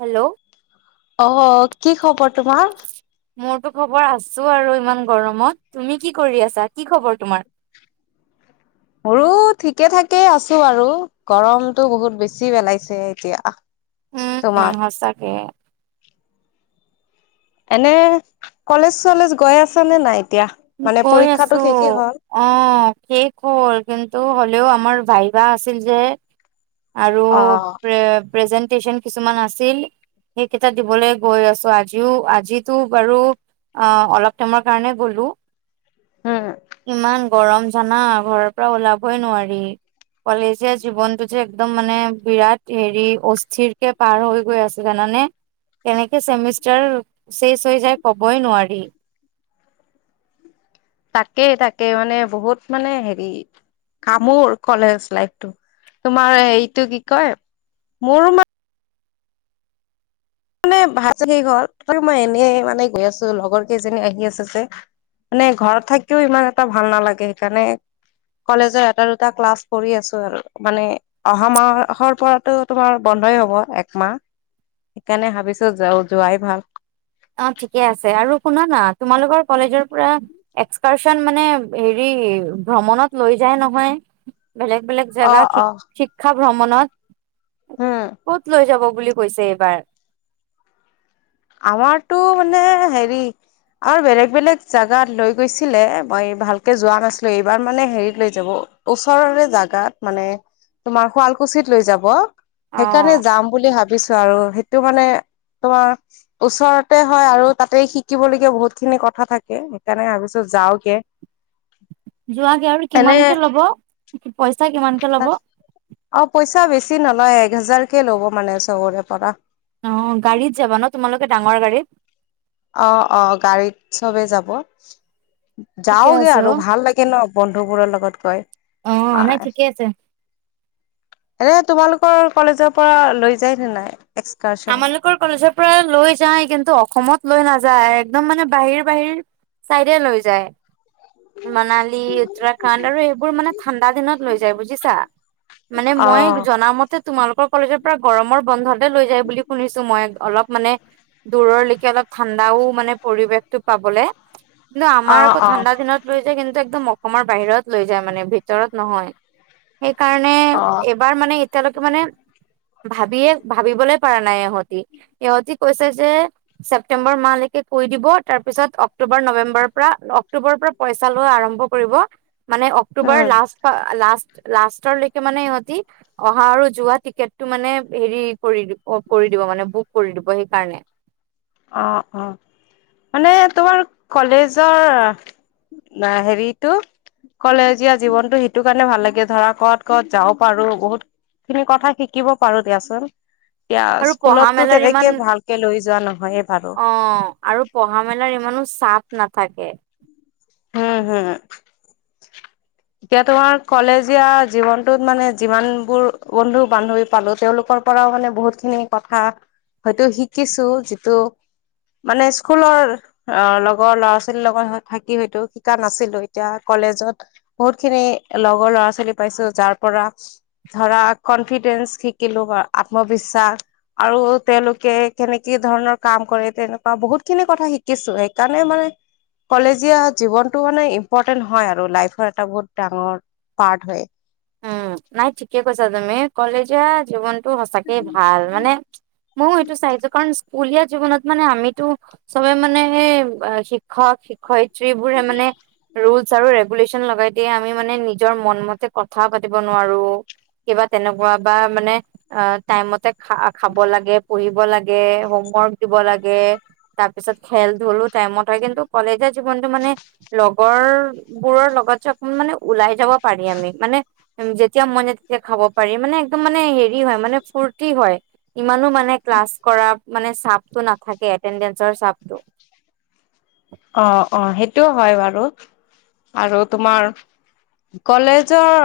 Hello অ' কি খবৰ তোমাৰ? মোৰতো খবৰ আছো আৰু ইমান গৰমত। তুমি কি কৰি আছা? কি খবৰ তোমাৰ? খা পা [inaudible] মোৰো! ঠিকে ঠাকে আছো আৰু! গৰমটো বহুত বেছি পেলাইছে এতিয়া। উম, তোমাৰ সচাকে। এনে, কলেজ চলেজ গৈ আছ নে নাই? এতিয়া? মানে গৈ পৰীক্ষাটো আছো। শেষেই হ'ল অ শেষ হ'ল। কিন্তু হ'লেও আমাৰ ভাইভা আছিল যে? আৰু অ', প্ৰে প্ৰেজেণ্টেচন কিছুমান আছিল! সেইকেইটা দিবলৈ গৈ আছো। আজিও, আজিটো বাৰু অ'অলপ টাইমৰ কাৰণে গ'লো! উম, ইমান গৰম জানা! ঘৰৰ পৰা ওলাবই নোৱাৰি। কলেজীয়া জীৱনটো যে একদম মানে বিৰাট হেৰি, অস্থিৰ কে পাৰ হৈ গৈ আছে জানা! মানে, কেনেকৈ ছেমিষ্টাৰ শেষ হৈ যায়, ক'বই নোৱাৰি। তাকেই, তাকেই, মানে বহুত মানে হেৰি, কামোৰ। কলেজ লাইফটো। তোমাৰ হেৰিটো কি কয়, মোৰো মা মানে [unintelligible] তথাপিও মই এনেই মানে গৈ আছো, লগৰ কেইজনীও আহি আছে যে! মানে, ঘৰত থাকিও ইমান এটা ভাল নালাগে। সেইকাৰণে কলেজৰ এটা দুটা ক্লাছ কৰি আছো আৰু। মানে অহা মাহৰ পৰাতো তোমাৰ বন [unintelligible] হ'ব একমাহ। সেইকাৰণে ভাবিছো যোৱাই ভাল! অ', ঠিকেই আছে আৰু শুনা না, তোমালোকৰ কলেজৰ পৰা এক্সকাৰচন মানে হেৰি কি, ভ্ৰমণত লৈ যায় নহয়! বেলেগ-বেলেগ জেগাত অ', শিক অ', শিক্ষা ভ্ৰমণত, উম ক'ত লৈ যাব? বুলি কৈছে এইবাৰ। আমাৰতো মানে, হেৰি আৰু বেলেগ বেলেগ ঠাইলৈ লৈ গৈছিলে, মই ভালকে যোৱা নাছিলো। এইবাৰ মানে হেৰিত লৈ যাব। ওচৰৰে জাগাত মানে তোমাৰ শুৱালকুছিত লৈ যাব। অ সেইকাৰণে যাম বুলি ভাবিছো আৰু। সেইটো মানে তোমাৰ ওচৰতে হয় আৰু তাতে শিকিবলগীয়া বহুত খিনি কথা থাকে। সেইকাৰণে ভাবিছো যাওগে। যোৱাগে আৰু কিমানকে ল'ব? পইচা কিমানকে ল'ব? তাত অ পইচা বেছি নলয়, এক হোজাৰ কে ল'ব মানে চবৰে পৰা। অ', গাড়ীত যাবা নহ তোমালোকে? ডাঙৰ গাড়ীত। অ'-অ', গাড়ীত চবেই যাব। ঠিকে যাওগে আছে আৰু ভাল লাগে ন বন্ধুবোৰৰ লগত গৈ। অহ, নাই হয় ঠিকেই আছে। এনে তোমালোকৰ কলেজৰ পৰা লৈ যায় নে নাই? এক্সকাৰচনত আমালোকৰ কলেজৰ পৰা লৈ যায়, কিন্তু অসমত লৈ নাযায়। যায়, একদম মানে বাহিৰ-বাহিৰ চাইডে লৈ যায়। মানালী, উত্তৰাখণ্ড আৰু এইবোৰ মানে ঠাণ্ডা দিনত লৈ যায়, বুজিছা। মানে অ মই জনা মতে তোমালোকৰ কলেজৰ পৰা গৰমৰ বন্ধতে লৈ যায়। বুলি শুনিছো মই, অলপ মানে দূৰলৈকে অলপ ঠাণ্ডাও মানে পৰিবেশতটো পাবলে। কিন্তু অ আমাৰ আকৌ অ ঠাণ্ডা দিনত লৈ যায় কিন্তু একদম অসমৰ বাহিৰত লৈ যায় মানে, ভিতৰত নহয়। সেইকাৰণে অ এইবাৰ মানে এতিয়ালৈকে মানে ভাবিয়ে ভাবিবলে। পৰা নাই ইহঁতি। ইহঁতি কৈছে যে ছেপ্টেম্বৰ মাহলেকে কৈ দিব, তাৰপিছত অক অক্টোবৰ নৱেম্বৰৰ পৰা, অক্টোবৰৰ পৰা পইচা লোৱা আৰম্ভ কৰিব। মানে অক্টোবৰ উম লাষ্ট ফা লাষ্ট। লাষ্টৰলৈকে মানে ইহঁতি অহা আৰু যোৱা টিকেটটো মানে হেৰি কৰি দিব। কৰি দিব মানে, বুক কৰি দিব সেইকাৰণে। অ'-অ', মানে তোমালোক কলেজৰ নাই, হেৰিটো কলেজীয়া জীৱনতটো সেইটো কাৰণে ভাল লাগে। ধৰা, ক'ত-ক'ত যাব পাৰো। বহুত খিনি কথা শিকিব পাৰো দিয়াচোন, এতিয়া আৰু পঢ়া স্কুলততো মেলাৰ ইমান তেনেকে ভালকে লৈ যোৱা ন। অ', আৰু পঢ়া মেলাৰ ইমানো চাপ নাথাকে। হম-হম। এতিয়া তোমাৰ কলেজীয়া জীৱনতটোত মানে যিমান বোৰ বন্ধু-বান্ধৱী পালো, তেওঁলোকৰ পৰাও মানে বহুত খিনি কথা হয়তো শিকিছো, যিটো মানে স্কুলৰ অ লগৰ ল'ৰা-ছোৱালীৰ লগত থাকি সেইটো শিকা নাছিলো। এতিয়া কলেজত বহুত খিনি লগৰ ল'ৰা-ছোৱালী পাইছো, যাৰ পৰা ধৰা, কনফিডেন্ঞ্চ শিকিলো, আত্মবিশ্বাস। আৰু তেওঁলোকে কেনেকে ধৰণৰ কাম কৰে, তেনেকুৱা বহুত খিনি কথা শিকিছো। সেইকাৰণে মানে কলেজীয়া জীৱনতটো মানে ইম্পৰটেন্ট হয় আৰু। লাইফৰ এটা বহুত ডাঙৰ পাৰ্ট হয়। উম, নাই ঠিকে কৈছা তুমি কলেজ জীৱন টো সঁচাকে ভাল মানে ময়ো সেইটো চাইছো কাৰণ স্কুলীয়া উলীয়া জীৱনত মানে আমিতো চবে মানে সে শিক্ষক শিক্ষয়িত্ৰী বোৰে মানে। ৰুলচ আৰু ৰেগুলেশচন লগাই দিয়ে আমি মানে নিজৰ মন মতে কথা পাতিব নোহোৱাৰো কিবা তেনেকুৱা বা মান খা খাব লাগে পুঢ়িব লাগে হোমৱৰ্ক দিব লাগে। তাৰ পিছত খেল ধলো টাইমত হয় কিন্তু কলেজীয়া জীৱনতটো মানে লগৰ বোৰৰ লগ। লগছ অক মানে ওলাই যাব পাৰি আমি মানে, যেতিয়া মন যায় তেতিয়া খাব পাৰি মানে একদম মানে হেৰি হয় মানে ফূৰ্তি হয়। ইমানো মানে ক্লাছ কৰা মানে চাপটো নাথাকে এটেনডেঞ্চৰ চাপটো। অ-অ সেইটোও হয় বাৰু আৰু তোমাৰ কলেজৰ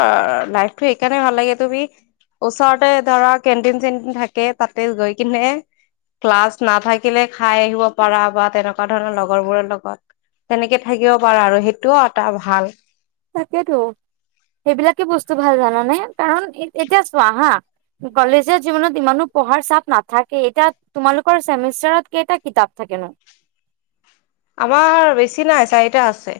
লাইফটো সেইকাৰণে ভাল লাগে তুমি ওচৰতে ধৰা কেণ্টিন চেণ্টিন থাকে তাতে গৈ কিনে ক্লাছ নাথাকিলে খাই আহিব পাৰা বা তেনেকুৱা ধৰণৰ লগৰবোৰৰ লগত তেনেকে থাকিব পাৰা আৰু সেইটোও এটা ভাল তাকেতো সেইবিলাকে বস্তু ভাল জানানে কাৰণ এতিয়া চোৱা হা কলেজৰ জিৱনত ইমানো পঢ়াৰ চাপ নাথাকে এতিয়া তোমালোকৰ চছেমেষ্টাৰত কেইটা কিতাপ থাকে ক নো আমাৰ বেছি নাই চাৰিটা আছে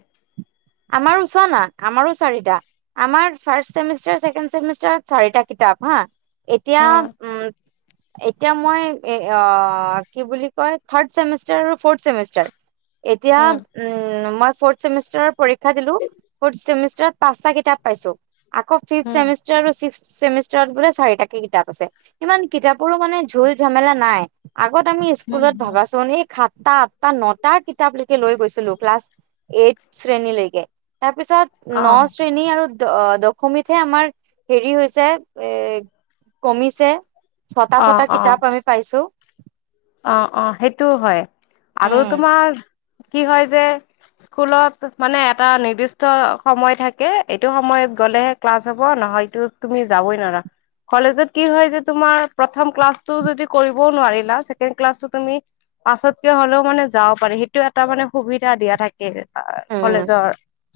আমাৰ চ না আমাৰো চাৰিটা আমাৰ ফাৰ্ষট চছেমিষ্টাৰছেকেডছেমষ্টাৰ চাৰিটা কিতাপ হা এতিয়া উম এতিয়া মই কি বুলি কয় থাৰডেমষ্টাৰ আৰু ফৰ্ষ্ট এতিয়া উম উ মই ফেমষ্টাৰ ষ্টাৰচটা উম পছোষ্টাৰ চেমিষ্টাৰত বোলে চাৰিটাকে কিতাপ আছে ইমান কিতাপৰো মানে ঝোল ঝমেলা নাই আগত আমি উম স্কুলত উম ভাবাচোন এই খ তাত তাত নটা কিতাপলৈকে লৈ গৈছিলো ক্লাছ এইট শ্ৰেণীলৈকে তাৰপিছত ন অ শ্ৰেণী আৰু দশমীতহে আমাৰ হেৰি হৈছে এ কমিছে ছটা অ ছটা অ কিতাপ আমি পাইছো অ অ সেইটোও হয় আৰু তোমাৰ কি হয় যে স্কুলত মানে এটা নিৰ্দিষ্ট সময় থাকে এইটো সময়ত গলেহে ক্লাছ হব ন হয়তো তুমি যাবই নোৱাৰা কলেজত কি হয় যে তোমাৰ প্ৰথম ক্লাছটো যদি কৰিবও নোৱাৰিলা তুমি পাছত কিয় হলেও মানে যাব পাৰি সেইটো এটা মানে সুবিধা দিয়া থাকে উম কলেজৰ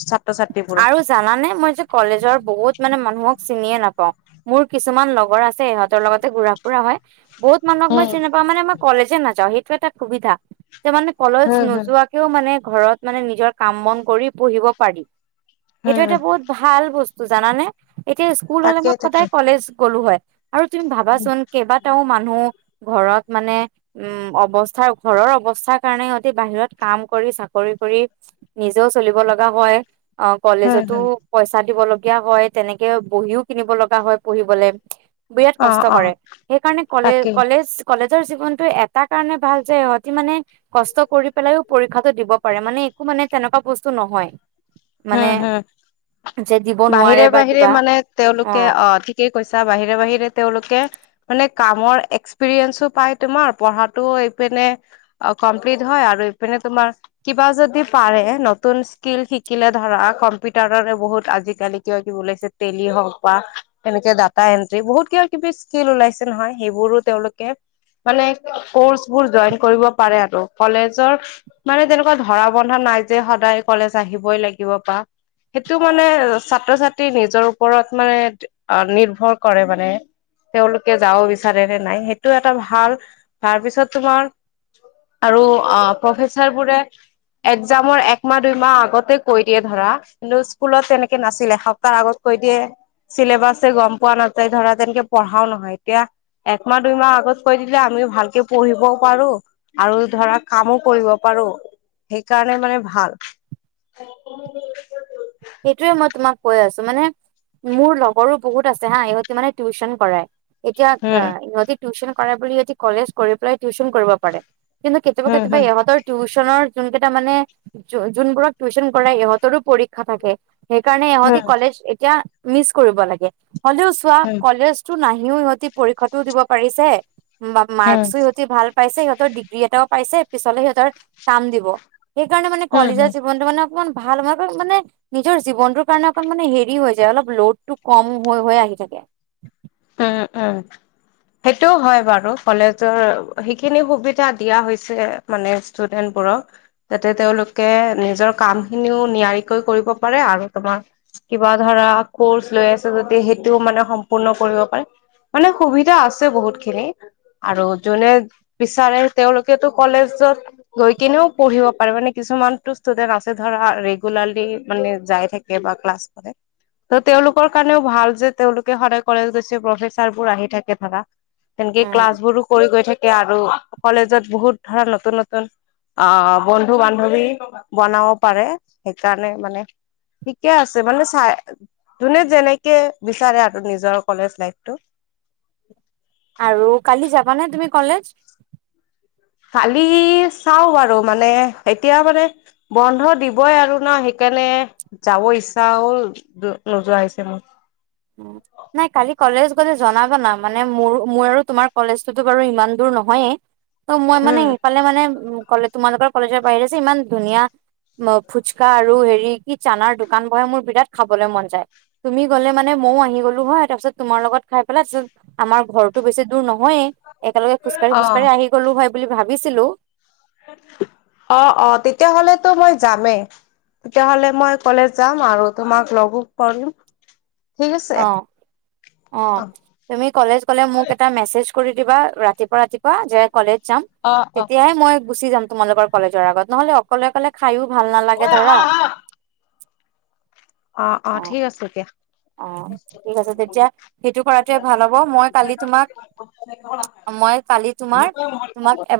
ছাত্ৰ ছাত আৰু জানানে মই যে কলেজৰ বহুত মানে ম মোক চিনিয়ে নাপাও মোৰ কিছুমান লগৰ আছে ইহঁতৰ লগতে ঘুৰা ফুৰা হয় বহত মানুহক মই উম চিনে পা মানেমই কলেজে নাযাওঁ সেইটো এটা সুবিধা ত মানে কলেজ হম হম নোযোৱাকেও মানে ঘৰত মানে নিজৰ কাম বন কৰি পঢ়িব পাৰি সেইটো হম এটা বহুত ভাল বস্তু জানানে এতিয়া স্কুল হলে তাকে মই তাকে সদায় কলেজ গ'লো হয় আৰু তুমি ভাবাচোন কেইবাটাও মানুহ ঘৰত মানে উম অৱস্থাৰ ঘৰৰ অৱস্থাৰ কাৰণে সহতি বাহিৰত কাম কৰি চাকৰি কৰি নিজেও চলিব লগা হয় অ হম কলেজতো হম পইচা দিব লগ হয় তেনেকে বহিও কিনিব লগা হয় পঢহিবলে বিৰাট অ কষ্ট অ কৰে সেইকাৰণে কলে তাকে কলেজ কলেজ ৰ জীৱনতটো এটা কাৰণে ভাল যে সহতি মানে কষ্ট কৰি পেলাইও পৰীক্ষাটো দিব পাৰে মানে মানে তেনেকুৱা বস্তু নহয় হ মানে হা যে দিব বাহিৰে নোৱাৰে বা বাহিৰে কিবা মানে তেওঁলোকে অ ঠিকেই কৈছা বাহিৰে বাহিৰে তেওঁলোকে মান কৰ এক্সপিৰিয়ে প তোমাৰ পঢ়টোিনে কপ্ি হয় আৰুপিনে তোমাৰ কিবা যদি পাৰে নতুন স্কিল িকিলে ধৰা কম্পিউটাৰৰ বহুত আজিকালি কিবা কিব ওলাইছে টেলি হওক বা তেনেকে দা বু ক ক স্ লাইছে নহয় সেইবোৰো তেওঁলোকে মানে কৰ্চ বোৰ জইন কৰিব পাৰে আৰু কলেজৰ মানে তেনেকুৱা ধৰা বন্ধা ন নাইজে সদায় কলেজ আহিবই লাগিব বাা সেইটো মানে ছাত্ৰ ছাত্ৰী নিজৰ ওপৰত মানে নিৰ্ভৰ কৰে মানে তেওঁলোকে যাব বিচাৰে নে নাই সেইটো এটা ভাল তাৰ পিছত তোমাৰ আৰু অ প্ৰফেচাৰ বোৰে একজামৰ একমাহ দুইমাহ আগত ততে কৈ দিয়ে ধৰা কিন্তু স্কুলত তেনেকে নাছিলে এসপ্তাহৰ আগত কৈ দিয়ে চছিলেবাছেছে গম পোৱা নাযায় ধৰা তেনেকে পঢ়াও নহয় এতিয়া একমাহ দুইমাহ আগত কৈ দিলে আমি ভালকে পঢ়িবও পাৰো আৰু ধৰা কামো কৰিব পাৰো। সেইকাৰণে মানে ভাল। সেইটোয়ে মই তোমাক কৈ আছো মানে মোৰ লগৰো বহুত আছে হা ইহতি মানে টিউচন কৰাই। এতিয়া হম ইহতি টিউশচন কৰে বুলি ইহতি কলেজ কৰি পেলাই টিউশচন কৰিব পাৰে। কিন্তু কেতিাবা হম কেতিয়া হম এহতৰ টিও নৰ যোন কেইটা মানে যোনবোৰক টিউশচন কৰা ইহতৰো পৰীক্ষা থাকে। সেইকাৰণে ইহতি হম কলেজ এতিয়া মিচ কৰিব লাগে হলেও চোৱা হম কলেজ টো নাহ। ও সহতি পৰীক্ষাও দিব পাৰিছে উম, মাৰ্কও সহতি ভাল পাইছে সিহতৰ ডিগ্ৰী এটাও পাইছে পিছলে সিহতৰ কাম দিব। সেইকাৰণে মানে হম, কলেজৰ হম, জীৱনতটো মানে ইমান ভাল ভাবে মানে নিজৰ জীৱনটোৰ কাৰণে অকণ মানে হেৰি হৈ যায় অলপ লোডটো কম হৈ - হৈ আহি থাকে। উম - উম। সেইটোও হয় বাৰু কলেজৰ সেইখিনি সুবিধা দিয়া হৈছে মানে ষ্টুডেন্ট বোৰক তাতে তেওলোকে নিজৰ কাম খিনিও নিয়াৰিকৈ কৰিব পাৰে আৰু তোমাৰ কিবা ধৰা কৰ্চ লৈ আছে যদি সেইটোও মানে সম্পূৰ্ণ কৰিব। মানে সুবিধা আছে বহুত খিনি। আৰু যোনে বিচাৰে তেওলোকেতো কলেজত গৈ কিনেও পঢ়িব পাৰে মানে কি কিছুমান ষ্টুডেট আছে ধৰা ৰেগুলাৰলি মানে যাই থাকে বা ক্লাছ কৰে। ত তেওলোকৰ কাৰণেও ভাল যে তেওলোকে সদায় কলেজ গ প্ৰফেচাৰবোৰ আহি থাকে ধৰা। তেনেকে উম ক্লাছ বোৰো কৰি গৈ থাকে আৰু কলেজত বহুত ধৰা নতুন- নতুন অ, বন্ধু বান্ধৱী বনাব পাৰে সেইকাৰণে মানে ঠিকে আছে মানে চাই যোনে যেনেকে বিচাৰে আৰু নিজৰ কলেজ লাইফটো। আৰু কালি যাবানে তুমি কলেজ? কালি চাও বাৰু মানে এতিয়া মানে বন্ধ দিবই আৰু না সেই তেনে যাব ইচ্ছা হ'ল নোযোৱা হৈছে মোৰ। উ নাই কালি কলেজ গলে জনাবা না মানে মোৰ মোৰ আৰু তোমাৰ কলেজ ততো বাৰু ইমান দূৰ নহয়ে ত মই মানে উম সেইফালে মানে উ, কলে তোমালোকৰ কলেজৰ বাহিৰে যে ইমান ধুনীয়া অ, ফুচকা আৰু হেৰি কি চানাৰ দোকান বহে মোৰ বিৰাট খাবলৈ মন যায় তুমি গ'লে মান। মানে মইয়ো আহি গ'লো হয় তাৰপিছত তোমাৰ লগত খাই পেলাই তাৰপিছত আমাৰ ঘৰৰতো বেছি দূৰ নহয়েই। একেলগে খোজকাঢ়ি - অ খোজকাঢ়ি গলো ভাই বুলি ভাবিছিলো। অ - অ তেতিয়াাহলেতো মই যামেই। তেতিয়াহলে মই কলেজ যাম আৰু তোমাক লগো কৰিম। ঠিক আছে অ - অ তুমি কলেজ গলে মোক এটা মেচেজ কৰি দিবা ৰাতিপুৱা - ৰাতিপুৱা যে কলেজ যাম অ অ তেতিয়াহে মই গুচি যাম তোমালোকৰ কলেজৰ আগত নহলে অকলে অকলে খায়ো ভাল নালাগে ধৰা। অ - অ ঠিক আছে দিয়া। অ, ঠিক আছে তেতিয়া সেইটো কৰাটোৱে ভাল হব মই কালি তোমাক মই কালি তোমাৰ তোমাক এনেকুৱা